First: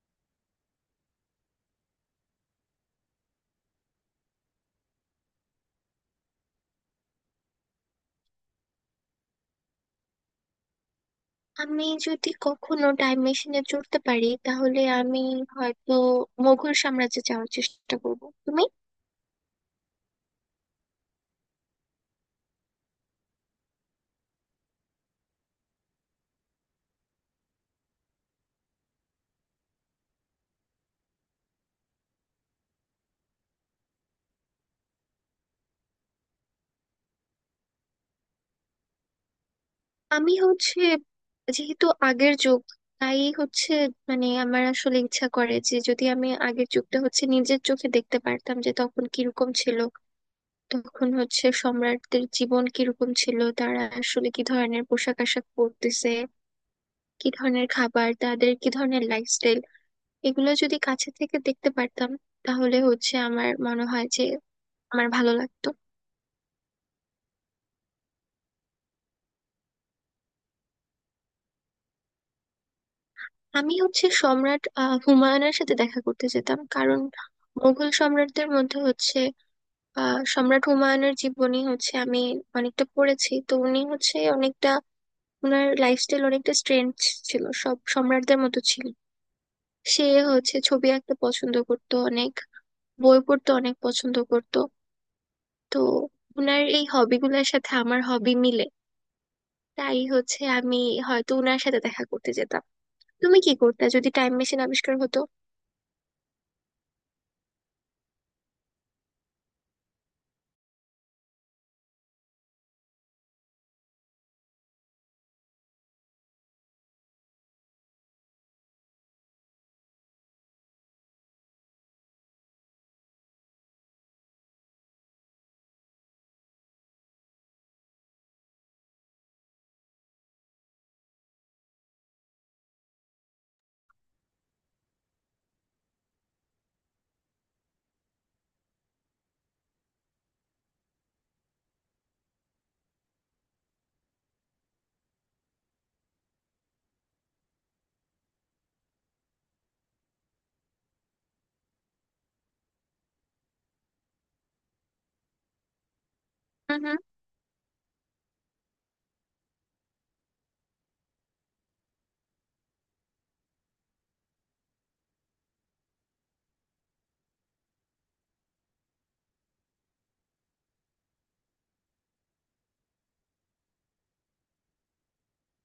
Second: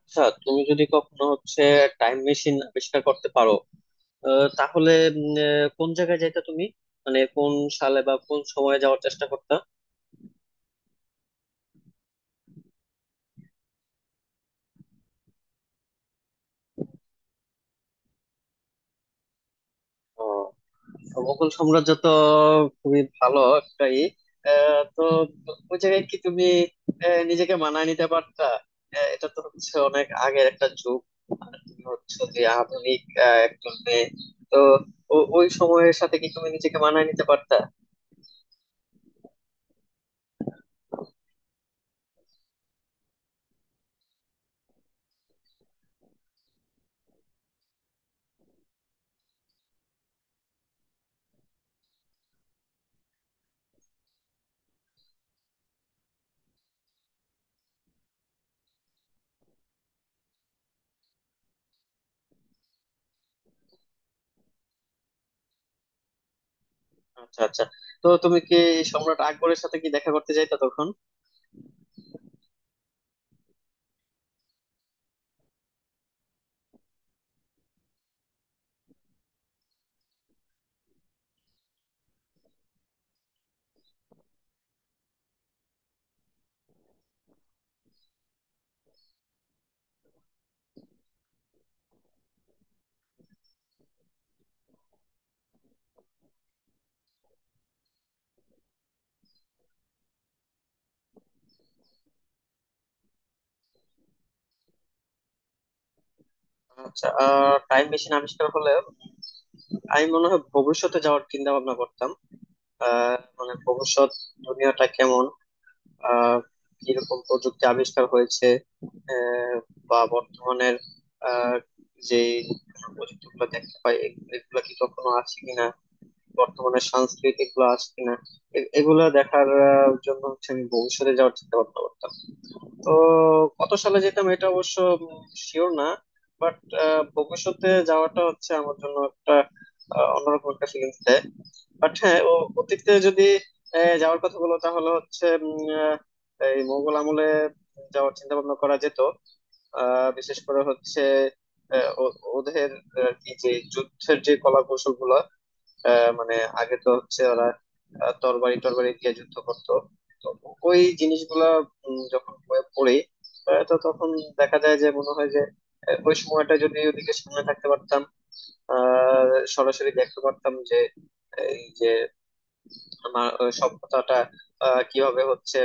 আচ্ছা, তুমি যদি কখনো হচ্ছে টাইম মেশিন আবিষ্কার করতে পারো, তাহলে কোন জায়গায় যাইতা তুমি? মানে কোন সালে বা কোন সময়ে যাওয়ার চেষ্টা করতা? আমি যদি কখনো টাইম মেশিনে চড়তে পারি তাহলে আমি হয়তো মোগল সাম্রাজ্যে যাওয়ার চেষ্টা করব। তুমি। আহ, মোগল সাম্রাজ্য তো খুবই ভালো একটাই। তো ওই জায়গায় কি তুমি নিজেকে মানায় নিতে পারতা? এটা তো হচ্ছে অনেক আগের একটা যুগ, আর তুমি হচ্ছে যে আধুনিক একজন মেয়ে। তো ওই সময়ের সাথে কি তুমি নিজেকে মানায় নিতে পারতা? আমি হচ্ছে, যেহেতু আগের যুগ, তাই হচ্ছে, মানে আমার আসলে ইচ্ছা করে যে যদি আমি আগের যুগটা হচ্ছে নিজের চোখে দেখতে পারতাম যে তখন কিরকম ছিল। তখন হচ্ছে সম্রাটদের জীবন কিরকম ছিল, তারা আসলে কি ধরনের পোশাক আশাক পরতেছে, কি ধরনের খাবার, তাদের কি ধরনের লাইফস্টাইল, এগুলো যদি কাছে থেকে দেখতে পারতাম, তাহলে হচ্ছে আমার মনে হয় যে আমার ভালো লাগতো। আচ্ছা আচ্ছা, তো তুমি কি সম্রাট আকবরের সাথে কি দেখা করতে যাইতা তখন? আমি হচ্ছে সম্রাট হুমায়ুনের সাথে দেখা করতে যেতাম, কারণ মুঘল সম্রাটদের মধ্যে হচ্ছে সম্রাট হুমায়ুনের জীবনী হচ্ছে আমি অনেকটা পড়েছি। তো উনি হচ্ছে অনেকটা, ওনার লাইফস্টাইল অনেকটা স্ট্রেঞ্জ ছিল, সব সম্রাটদের মতো ছিল। সে হচ্ছে ছবি আঁকতে পছন্দ করতো অনেক, বই পড়তে অনেক পছন্দ করতো। তো ওনার এই হবিগুলোর সাথে আমার হবি মিলে, তাই হচ্ছে আমি হয়তো উনার সাথে দেখা করতে যেতাম। তুমি কি করতে যদি টাইম মেশিন আবিষ্কার হতো? আচ্ছা, টাইম মেশিন আবিষ্কার হলে আমি মনে হয় ভবিষ্যতে যাওয়ার চিন্তা ভাবনা করতাম। মানে ভবিষ্যৎ দুনিয়াটা কেমন, আহ কিরকম প্রযুক্তি আবিষ্কার হয়েছে, আহ, বা বর্তমানের আহ যে প্রযুক্তি গুলো দেখতে পাই এগুলা কি কখনো আছে কিনা, বর্তমানে সাংস্কৃতিক গুলো আছে কিনা, এগুলা দেখার জন্য হচ্ছে আমি ভবিষ্যতে যাওয়ার চিন্তা ভাবনা করতাম। তো কত সালে যেতাম এটা অবশ্য শিওর না, বাট ভবিষ্যতে যাওয়াটা হচ্ছে আমার জন্য একটা অন্যরকম একটা ফিলিংস দেয়। বাট হ্যাঁ, ও অতীতে যদি যাওয়ার কথা বলো তাহলে হচ্ছে এই মোগল আমলে যাওয়ার চিন্তা ভাবনা করা যেত। বিশেষ করে হচ্ছে ওদের আর কি যে যুদ্ধের যে কলা কৌশল গুলো, মানে আগে হুম তো হুম। হচ্ছে ওরা তরবারি টরবারি দিয়ে যুদ্ধ করতো। তো ওই জিনিসগুলা যখন বইয়ে পড়ি, তো তখন দেখা যায় যে মনে হয় যে ওই সময়টা যদি ওদিকে সামনে থাকতে পারতাম, আহ সরাসরি দেখতে পারতাম যে এই যে আমার ওই সভ্যতাটা কিভাবে হচ্ছে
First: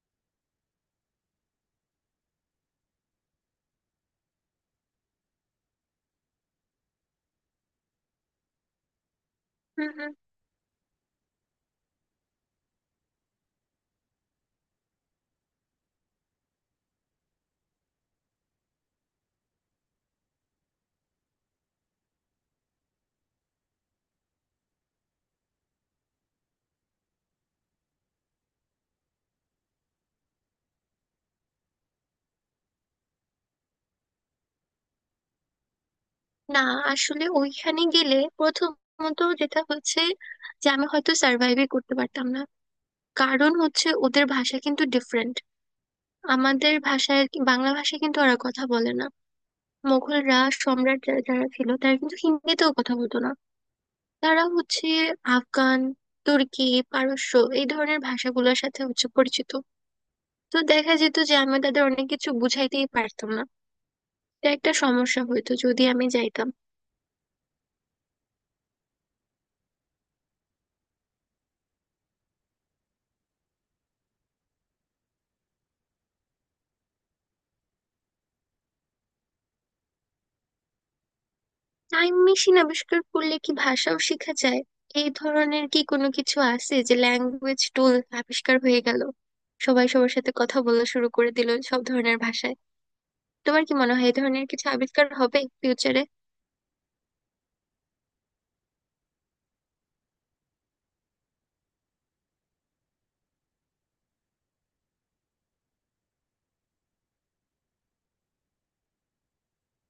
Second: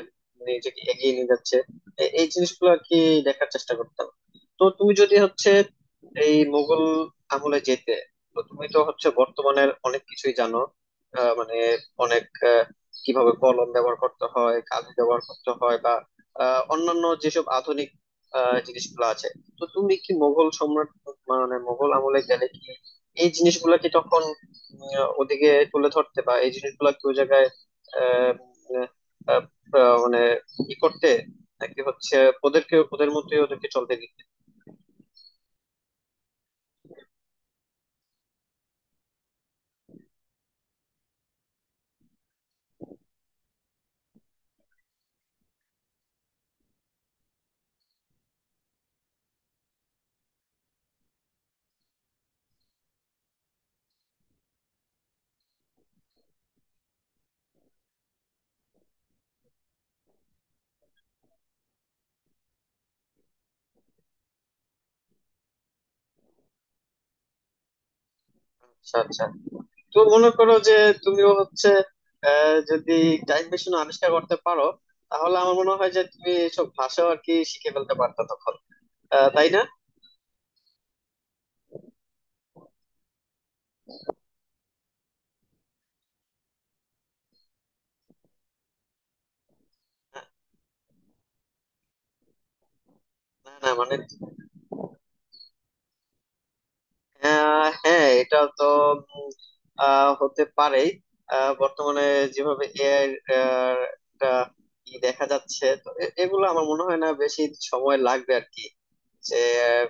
নিজেকে এগিয়ে নিয়ে যাচ্ছে, এই জিনিসগুলো আর কি দেখার চেষ্টা করতাম। তো তুমি যদি হচ্ছে এই মুঘল আমলে যেতে, তো তুমি তো হচ্ছে বর্তমানের হুম অনেক হুম। কিছুই জানো। মানে অনেক আহ, কিভাবে কলম ব্যবহার করতে হয়, কালি ব্যবহার করতে হয়, বা অন্যান্য যেসব আধুনিক জিনিসগুলো আছে। তো তুমি কি মোগল সম্রাট, মানে মোগল আমলে গেলে কি এই জিনিসগুলো কি তখন ওদিকে তুলে ধরতে, বা এই জিনিসগুলো কি ওই জায়গায় আহ, উম, আহ, আহ, মানে ই করতে, নাকি হচ্ছে ওদেরকে ওদের মতোই, ওদেরকে চলতে দিতে? না, আসলে ওইখানে গেলে প্রথমত যেটা হচ্ছে, যে আমি হয়তো সার্ভাইভই করতে পারতাম না। কারণ হচ্ছে ওদের ভাষা কিন্তু ডিফারেন্ট। আমাদের ভাষায় আর কি, বাংলা ভাষায় কিন্তু ওরা কথা বলে না। মোগলরা, সম্রাট যারা যারা ছিল তারা কিন্তু হিন্দিতেও কথা বলতো না। তারা হচ্ছে আফগান, তুর্কি, পারস্য এই ধরনের ভাষাগুলোর সাথে হচ্ছে পরিচিত। তো দেখা যেত যে আমি তাদের অনেক কিছু বুঝাইতেই পারতাম না। এটা একটা সমস্যা হইতো যদি আমি যাইতাম। আচ্ছা আচ্ছা, তো মনে করো যে তুমিও হচ্ছে যদি টাইম মেশিন আবিষ্কার করতে পারো, তাহলে আমার মনে হয় যে তুমি এইসব ভাষাও আর কি শিখে ফেলতে পারতো তখন, তাই না? টাইম মেশিন আবিষ্কার করলে কি ভাষাও শেখা যায়? এই ধরনের কি কোনো কিছু আছে যে ল্যাঙ্গুয়েজ টুল আবিষ্কার হয়ে গেল, সবাই সবার সাথে কথা বলা শুরু করে দিল সব ধরনের ভাষায়? না তোমার না, কি মনে মানে হয় এই ধরনের কিছু আবিষ্কার হবে ফিউচারে? হ্যাঁ, এটা তো উম, হতে পারেই। বর্তমানে যেভাবে এআই একটা ই দেখা যাচ্ছে, তো এগুলো আমার মনে হয় না বেশি সময় লাগবে আর কি, যে আহ,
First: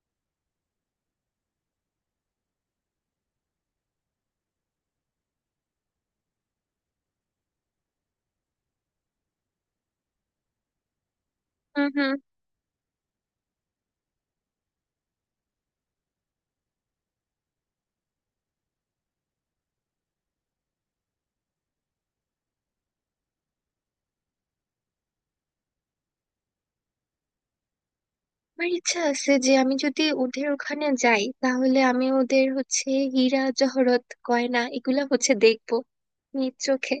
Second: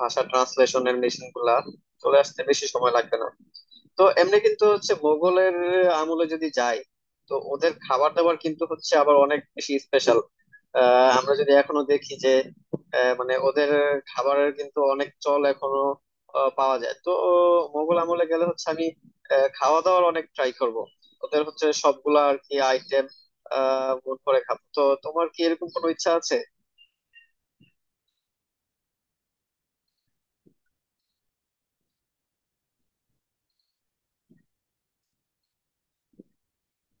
ভাষা ট্রান্সলেশনের মেশিন গুলা চলে আসতে বেশি সময় লাগবে না। তো এমনি কিন্তু হচ্ছে মোগলের আমলে যদি যাই, তো ওদের খাবার দাবার কিন্তু হচ্ছে আবার অনেক বেশি স্পেশাল। আমরা যদি এখনো হুম হুম। দেখি যে মানে ওদের খাবারের কিন্তু অনেক চল এখনো পাওয়া যায়। তো মোগল আমলে গেলে হচ্ছে আমি খাওয়া দাওয়ার অনেক ট্রাই করব। ওদের হচ্ছে সবগুলা আর কি আইটেম গুণ করে খাবো। তো তোমার কি এরকম কোনো ইচ্ছা আছে? আমার ইচ্ছা আছে যে আমি যদি ওদের ওখানে যাই তাহলে আমি ওদের হচ্ছে হীরা জহরত গয়না এগুলা হচ্ছে দেখবো নিজ চোখে।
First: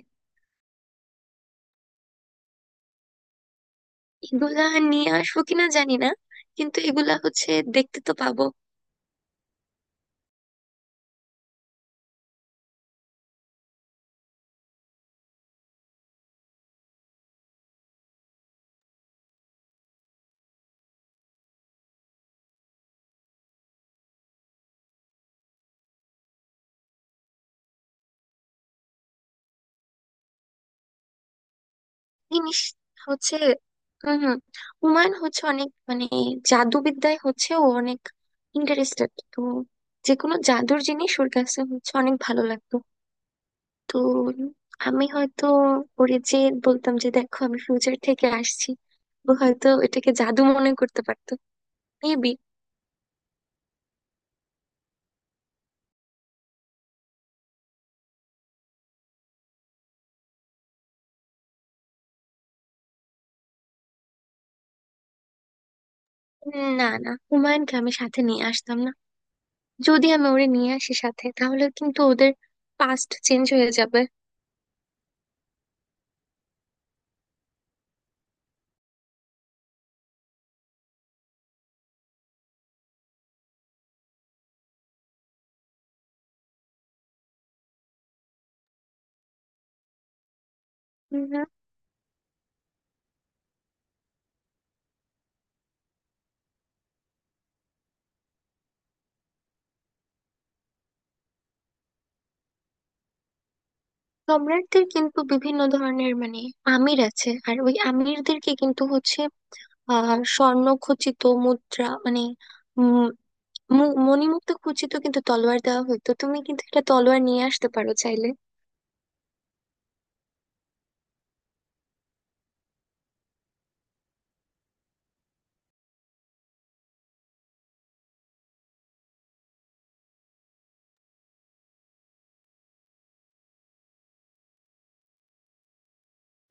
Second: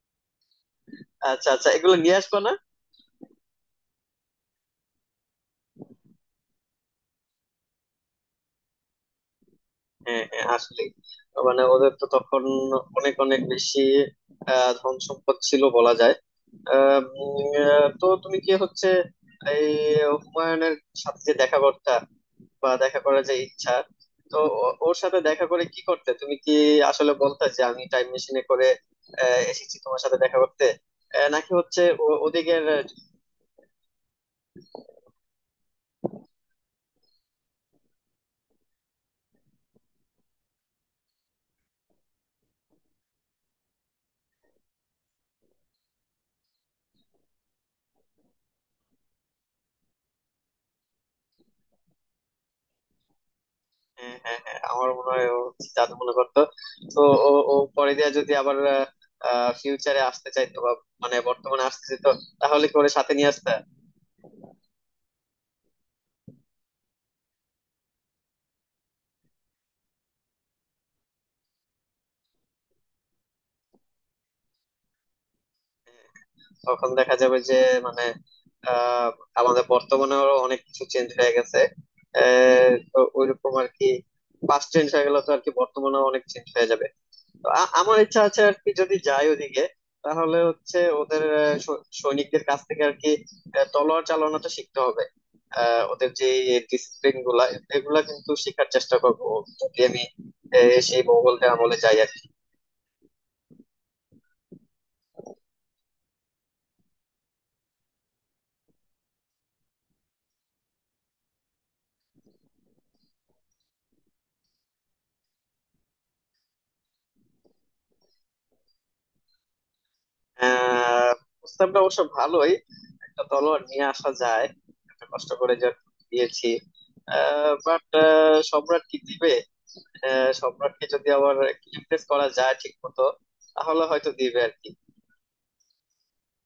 আচ্ছা আচ্ছা, এগুলো নিয়ে আসবা না? এগুলা নিয়ে আসবো কিনা জানি না, কিন্তু এগুলা হচ্ছে দেখতে তো পাবো। হ্যাঁ হ্যাঁ, আসলে মানে ওদের তো তখন অনেক অনেক বেশি ধন সম্পদ ছিল বলা যায়। আহ, উম, তো তুমি কি হচ্ছে এই হুমায়ুনের সাথে যে দেখা করতা, বা দেখা করার যে ইচ্ছা, তো ওর সাথে দেখা করে কি করতে? তুমি কি আসলে বলতে যে আমি টাইম মেশিনে করে এসেছি তোমার সাথে দেখা করতে, নাকি হচ্ছে জিনিস ওদিকের? হচ্ছে, হম, হুমায়ুন হচ্ছে অনেক, মানে জাদুবিদ্যায় হচ্ছে ও অনেক ইন্টারেস্টেড। তো যে কোনো জাদুর জিনিস ওর কাছে হচ্ছে অনেক ভালো লাগতো। তো আমি হয়তো ওরে যে বলতাম যে দেখো আমি ফিউচার থেকে আসছি, ও হয়তো এটাকে জাদু মনে করতে পারতো। মেবি। হ্যাঁ হ্যাঁ হ্যাঁ, আমার মনে হয় ও জাদু মনে করতো। তো ও ও পরে দিয়ে যদি আবার ফিউচারে আসতে চাইতো, বা মানে বর্তমানে আসতে চাইতো, তাহলে কি ওরে সাথে নিয়ে আসতে? না না, হুমায়ুনকে আমি সাথে নিয়ে আসতাম না। যদি আমি ওরে নিয়ে আসি সাথে তাহলে কিন্তু ওদের পাস্ট চেঞ্জ হয়ে যাবে। তখন দেখা যাবে যে মানে আহ আমাদের বর্তমানেও অনেক কিছু চেঞ্জ হয়ে গেছে। তো ওইরকম আর কি, পাস্ট চেঞ্জ হয়ে গেলে তো আর কি বর্তমানেও অনেক চেঞ্জ হয়ে যাবে। তো আমার ইচ্ছা আছে আর কি, যদি যাই ওদিকে, তাহলে হচ্ছে ওদের উম, সৈনিকদের কাছ থেকে আর কি তলোয়ার চালানোটা শিখতে হবে। ওদের যে ডিসিপ্লিন গুলা, এগুলা কিন্তু শেখার চেষ্টা করবো যদি আমি সেই মোগলদের আমলে যাই আর কি। সম্রাটদের কিন্তু বিভিন্ন ধরনের মানে আমির আছে, আর ওই আমিরদেরকে কিন্তু হচ্ছে আহ স্বর্ণ খচিত মুদ্রা, মানে উম মণিমুক্তা খচিত কিন্তু তলোয়ার দেওয়া হতো। তুমি কিন্তু একটা তলোয়ার নিয়ে আসতে পারো চাইলে। আহ প্রস্তাবটা অবশ্য ভালোই, একটা তলোয়ার নিয়ে আসা যায়। একটা কষ্ট করে যা দিয়েছি, বাট সম্রাট কি দিবে? সম্রাটকে যদি আবার ইমপ্রেস করা যায় ঠিক মতো, তাহলে হয়তো দিবে আর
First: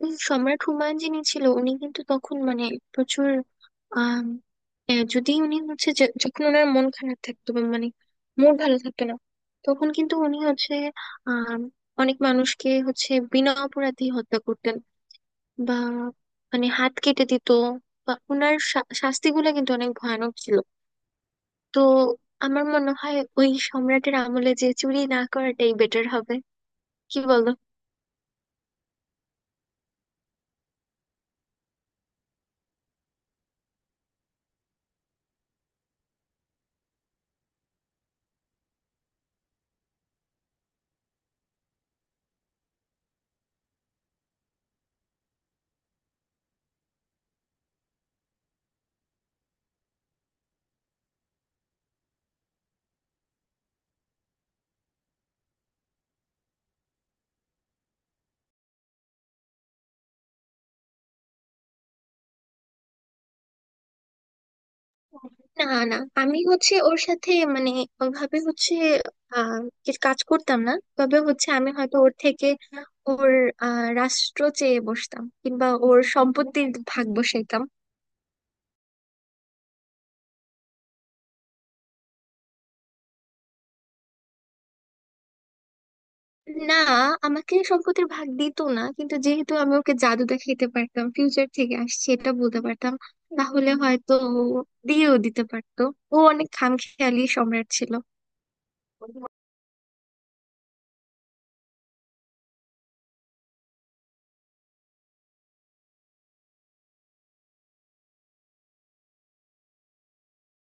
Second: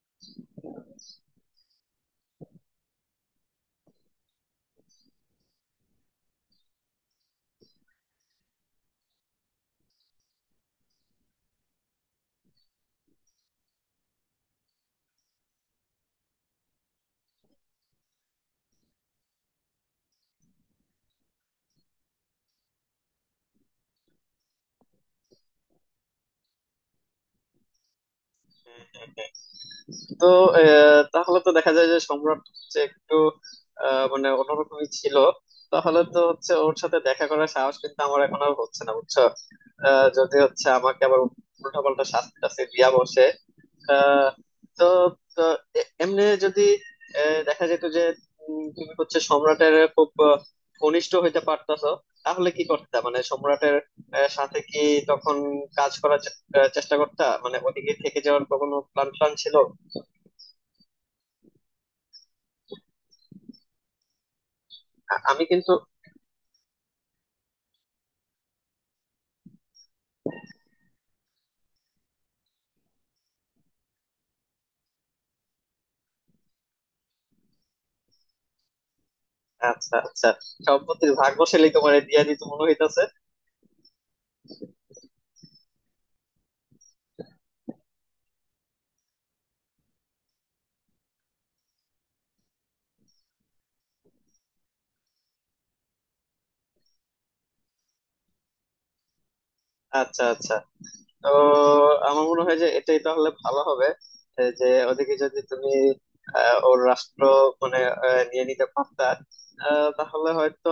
সম্রাট হুমায়ুন যিনি ছিল উনি কিন্তু তখন, মানে প্রচুর, আম, যদি উনি হচ্ছে, যে যখন ওনার মন খারাপ থাকতো বা মানে মুড ভালো থাকতো না, তখন কিন্তু উনি হচ্ছে আম, অনেক মানুষকে হচ্ছে বিনা অপরাধে হত্যা করতেন, বা মানে হাত কেটে দিত, বা ওনার শাস্তিগুলো কিন্তু অনেক ভয়ানক ছিল। তো আমার মনে হয় ওই সম্রাটের আমলে যে চুরি না করাটাই বেটার হবে। কি বলো? কি। তো তাহলে তো দেখা যায় যে সম্রাট হচ্ছে একটু মানে অন্যরকমই ছিল। তাহলে তো হচ্ছে ওর সাথে দেখা করার সাহস কিন্তু আমার এখন আর হচ্ছে না, বুঝছো? যদি হচ্ছে আমাকে আবার উল্টা পাল্টা শাস্তি টাস্তি দিয়া বসে আহ, তো, তো এমনি যদি দেখা যেত যে তুমি হচ্ছে সম্রাটের খুব ঘনিষ্ঠ হইতে পারতাছো, তাহলে কি করতে? মানে সম্রাটের সাথে কি তখন কাজ করার চেষ্টা করতা? মানে ওদিকে থেকে যাওয়ার কোনো প্ল্যান প্ল্যান ছিল? আমি কিন্তু না না, আমি হচ্ছে ওর সাথে মানে ওভাবে হচ্ছে আহ কিছু কাজ করতাম না, তবে হচ্ছে আমি হয়তো ওর থেকে ওর রাষ্ট্র চেয়ে বসতাম কিংবা ওর সম্পত্তির ভাগ বসাইতাম। আচ্ছা আচ্ছা, সম্পত্তির ভাগ বসালেই তোমার দিয়া দিত মনে হইতাছে। না, আমাকে সম্পত্তির ভাগ দিত না, কিন্তু যেহেতু আমি ওকে জাদু দেখাইতে পারতাম, ফিউচার থেকে আসছে এটা বলতে পারতাম, তাহলে হয়তো ও দিয়েও দিতে পারতো। ও অনেক খামখেয়ালি সম্রাট ছিল। আচ্ছা আচ্ছা, তো আমার মনে হয় যে এটাই তাহলে ভালো হবে। এ যে ওদিকে যদি তুমি ওর রাষ্ট্র মানে নিয়ে নিতে পারতা, তাহলে হয়তো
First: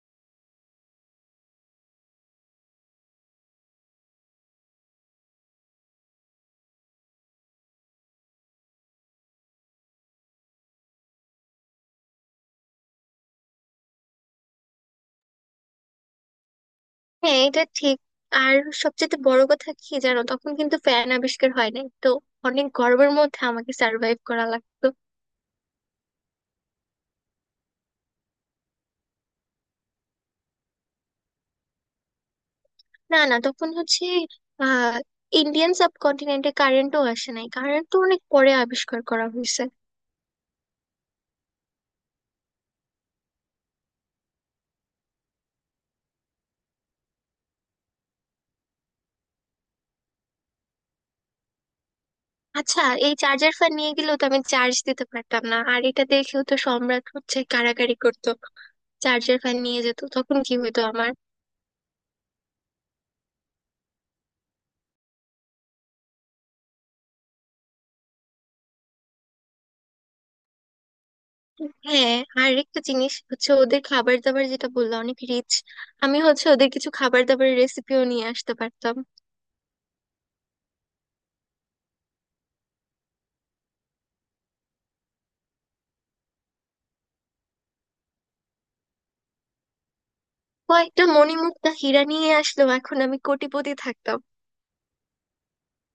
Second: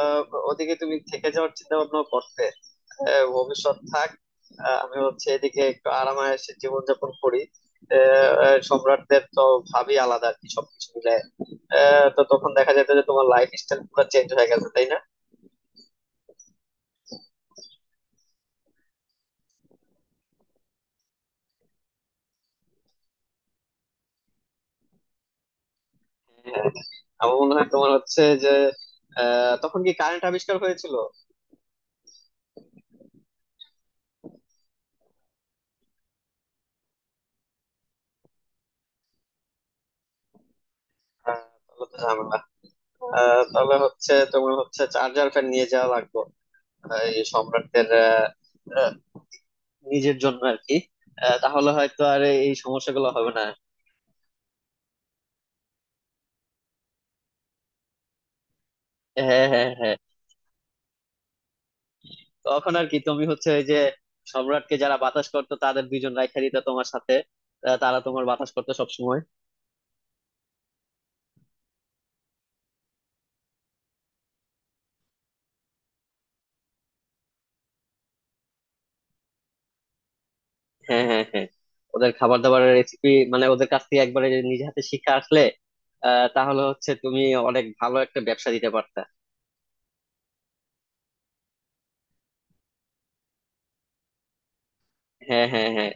আহ, ওদিকে তুমি থেকে যাওয়ার চিন্তা ভাবনা করতে। ভবিষ্যৎ থাক, আমি হচ্ছে এদিকে একটু আরামায়েশে জীবনযাপন করি। আহ, আহ, সম্রাটদের তো ভাবই আলাদা আর কি সবকিছু মিলে। তো তখন দেখা যেত যে তোমার লাইফ স্টাইল পুরো চেঞ্জ হয়ে গেছে, তাই না? হ্যাঁ, এটা ঠিক। আর সবচেয়ে বড় কথা কি জানো, তখন কিন্তু ফ্যান আবিষ্কার হয় নাই তো। অনেক গর্বের মধ্যে আমাকে সার্ভাইভ করা লাগতো। হ্যাঁ, আমার মনে হয় তোমার হচ্ছে যে তখন কি কারেন্ট আবিষ্কার হয়েছিল? না না, তখন হচ্ছে আহ ইন্ডিয়ান সাবকন্টিনেন্টে কারেন্টও আসে নাই। কারেন্ট তো অনেক পরে আবিষ্কার করা হয়েছে। আহ, তাহলে তো ঝামেলা। তাহলে হচ্ছে তোমার হচ্ছে চার্জার ফ্যান নিয়ে যাওয়া লাগবে, এই সম্রাটদের আহ, আহ, নিজের জন্য আর কি। তাহলে হয়তো আর এই আচ্ছা, সমস্যাগুলো এই হবে না। চার্জার ফ্যান নিয়ে গেলেও তো আমি চার্জ দিতে পারতাম না, আর এটা দেখেও তো সম্রাট হচ্ছে কাড়াকাড়ি করতো। চার্জার হ্যাঁ ফ্যান হ্যাঁ নিয়ে হ্যাঁ, যেত তখন কি হতো আমার? তখন আর কি তুমি হচ্ছে ওই যে সম্রাটকে যারা বাতাস করতো তাদের 2 জন রাইখা দিতা তোমার সাথে, তারা তোমার বাতাস করতো সবসময়। হ্যাঁ, আর একটা জিনিস হচ্ছে ওদের খাবার দাবার, যেটা বললাম, অনেক রিচ। আমি হচ্ছে ওদের কিছু খাবার দাবারের রেসিপিও নিয়ে আসতে পারতাম। হ্যাঁ হ্যাঁ হ্যাঁ, ওদের খাবার দাবারের রেসিপি মানে ওদের কাছ থেকে একবারে যদি নিজে হাতে শিখে আসলে, তাহলে হচ্ছে তুমি অনেক ভালো একটা ব্যবসা দিতে পারতা। কয়েকটা মণিমুক্তা হীরা নিয়ে আসলেও এখন আমি কোটিপতি থাকতাম। হ্যাঁ হ্যাঁ হ্যাঁ।